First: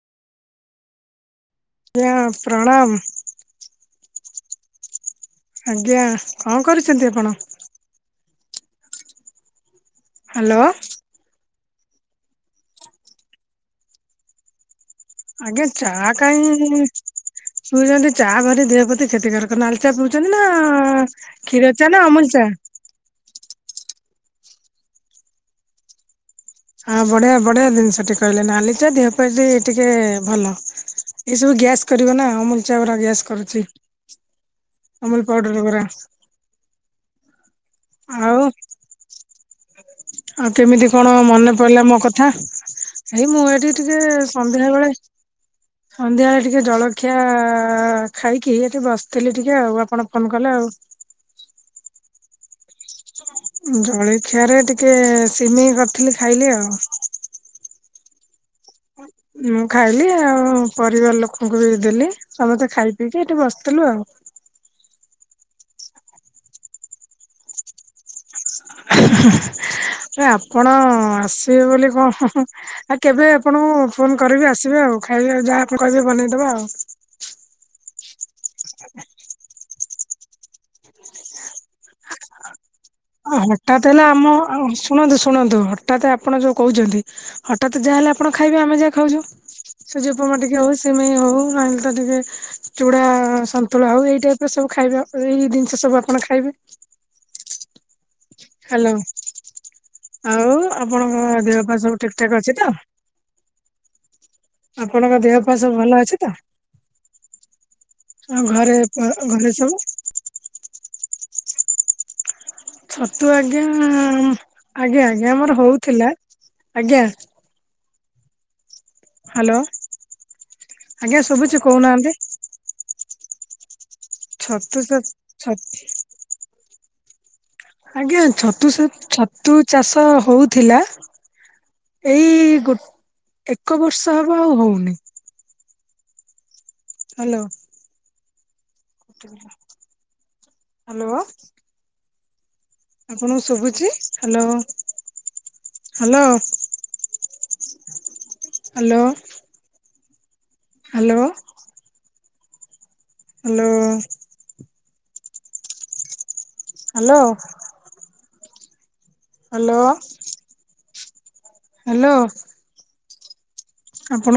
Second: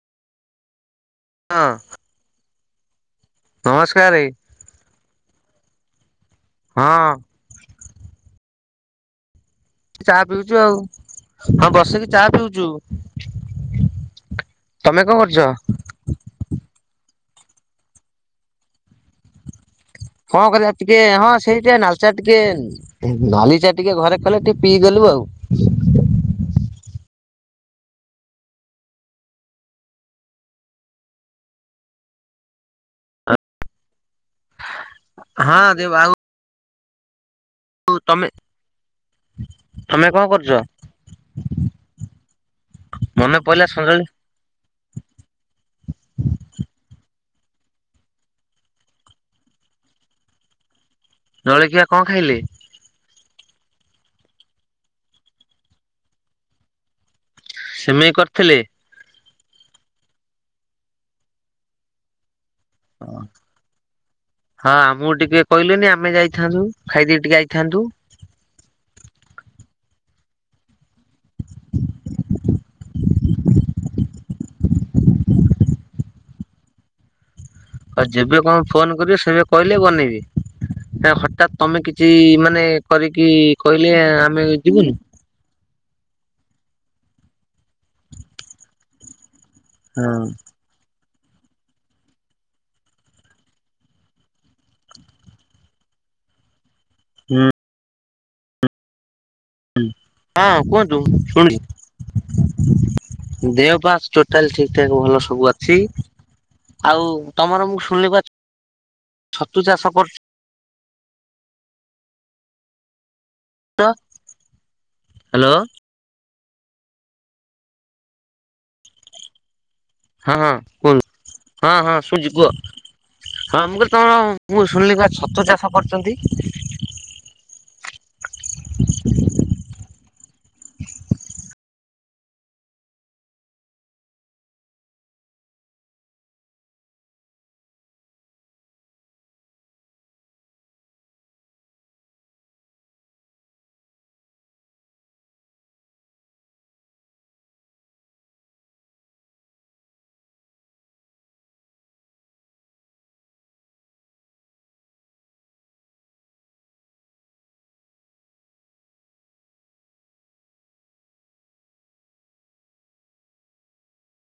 ହଁ ଆଜ୍ଞା ପ୍ରଣାମ। ନମସ୍କାର। ଆଜ୍ଞା, କଣ କରୁଛନ୍ତି ହଁ ଆପଣ? ଚାହା ହ୍ୟାଲୋ ପିଉଚୁ ଆଉ ହଁ ବସିକି ଚା ପିଉଚୁ। ତମେ କଣ ଆଜ୍ଞା କରୁଚ? ଚା କାଇଁ [unintelligible] ଚା ଭାରି ଦେହ ପ୍ରତି କ୍ଷତିକାରକ। ନାଲି ଚା ପଉଚନ୍ତି ନା କଣ କରିବା ଟିକେ ହଁ ସେଇ କ୍ଷୀର ଟିକେ ଚା ନାଲି ନା ଅମୂଲ୍ ଟିକେ ଚା? ନାଲି ଚା ଟିକେ ଘରେ କଲେ ଟିକେ ପିଇ ଦେଲୁ ଆଉ। ହଁ ବଢିଆ ବଢିଆ ଜିନିଷଟି କହିଲେ ନାଲି ଚାହା ଦେହ ପ୍ରତି ଟିକେ ଭଲ। ଏସବୁ ଗ୍ୟାସ୍ କରିବ ନା ଅମୂଲ୍ ଚା ଗୁରା ଗ୍ୟାସ୍ କରୁଚି। ଅମୂଲ୍ ପାଉଡର୍ ହଁ ଗୁରା। ଦେବ ଆଉ ତମେ ଆଉ- ତମେ କଣ ଆଉ କରୁଛ? କେମିତି କଣ ମନେ? ପଡିଲା ମୋ କଥା ଏଇ ମନେ ମୁଁ ପଇଲା ଏଠି ଟିକେ ସଞ୍ଜଳି ସନ୍ଧ୍ୟା ବେଳେ ସନ୍ଧ୍ୟାବେଳେ ଟିକେ ଜଳଖିଆ ଖାଇକି ଏଠି ବସିଥିଲି ଟିକେ ଆଉ ଆପଣ ଫୋନ୍ କଲେ ଆଉ। ଜଳଖିଆ କଣ ଖାଇଲେ? ଜଳିଖିଆରେ ଟିକେ ସିମେଇ କରିଥିଲି ଖାଇଲି ଆଉ। ସିମେଇ କରିଥିଲେ? ମୁଁ ଖାଇଲି ଆଉ ପରିବାର ଲୋକଙ୍କୁ ବି ଦେଲି। ସମସ୍ତେ ଖାଇ ପିଇକି ଏଠି ବସିଥିଲୁ ଆଉ। ହଁ ଆମକୁ ଟିକେ କହିଲେନି ଆମେ ଯାଇଥାନ୍ତୁ ଖାଇଦେଇ ଟିକେ ଆଇଥାନ୍ତୁ। ଆପଣ ଆସିବେ ବୋଲି କଣ ଆଉ କେବେ ଆପଣଙ୍କୁ ଫୋନ୍ କରିବି ଆସିବେ ଆଉ ଖାଇବେ ଯାହା ଆପଣ କହିବେ ବନେଇଦବା ଆଉ। ଆଉ ଯେବେ କଣ ଫୋନ୍ କରିବି ସେବେ କହିଲେ ବନେଇବି ହେ- ହଠାତ୍ ତମେ କିଛି ମାନେ କରିକି ଆ ହଠାତ୍ କହିଲେ ହେଲା ଆମ ଆମେ ଯିବୁନି। ଶୁଣନ୍ତୁ ଶୁଣନ୍ତୁ ହଠାତ୍ ଆପଣ ଯଉ କହୁଚନ୍ତି ହଠାତ୍ ଯାହାହଲେ ଆପଣ ଖାଇବେ ଆମେ ଯାହା ଖାଉଚୁ। ହଁ ସୁଜି ଉପମା ଟିକେ ହଉଚ୍ ସିମେଇ ହଉ ନହେଲେ ତ ଟିକେ ଚୁଡା ସନ୍ତୁଳା ହଉ ଏଇ ଟାଇପ୍ ର ସବୁ ଖାଇବା ଏଇ ଜିନିଷ ସବୁ ଆପଣ ଖାଇବେ। [inaudible] ହାଲୋ ହଁ ଆଉ କୁହନ୍ତୁ ଆପଣଙ୍କ ଶୁଣୁଛି ଦେହ ପା ସବୁ ଠିକ୍ ଠାକ୍ ଅଛି ତ? ଦେହ ପା ଟୋଟାଲ୍ ଠିକ୍ ଠାକ୍ ଆପଣଙ୍କ ଭଲ ଦେହ ସବୁ ପା ଅଛି। ଭଲ ତ? ଆଉ ତମର ମୁଁ ଶୁଣିଲି ଆଉ ଘରେ [inaudible] ଘରେ ଛତୁ ସବୁ ଚାଷ କରୁଚ? ଛତୁ ଆଜ୍ଞା- ଆଜ୍ଞା -ଆଜ୍ଞା ହ୍ୟାଲୋ ଆମର ହଉଥିଲା ଆଜ୍ଞା। ହାଲୋ। ହଁ- ହଁ କୁହୁ- ହଁ ହଁ କହୁନାହାନ୍ତି [unintelligible] କୁହ ହଁ ମୁଁ କ [unintelligible] ମୁଁ ଛତୁ ଛ ଶୁଣିଲି ପା ଛତୁ ଚାଷ କରୁଚନ୍ତି। ଆଜ୍ଞା ଛତୁ ସା- ଛତୁ ଚାଷ ହଉଥିଲା ଏଇ ଗୋଟ୍-ଏକ ବର୍ଷ ହବ ଆଉ ହଉନି। ହାଲୋ। ହାଲୋ। ଆପଣଙ୍କୁ ଶୁବୁଚି hello- hello. Hello. Hello. Hello. Hello. Hello. Hello. ଆପଣ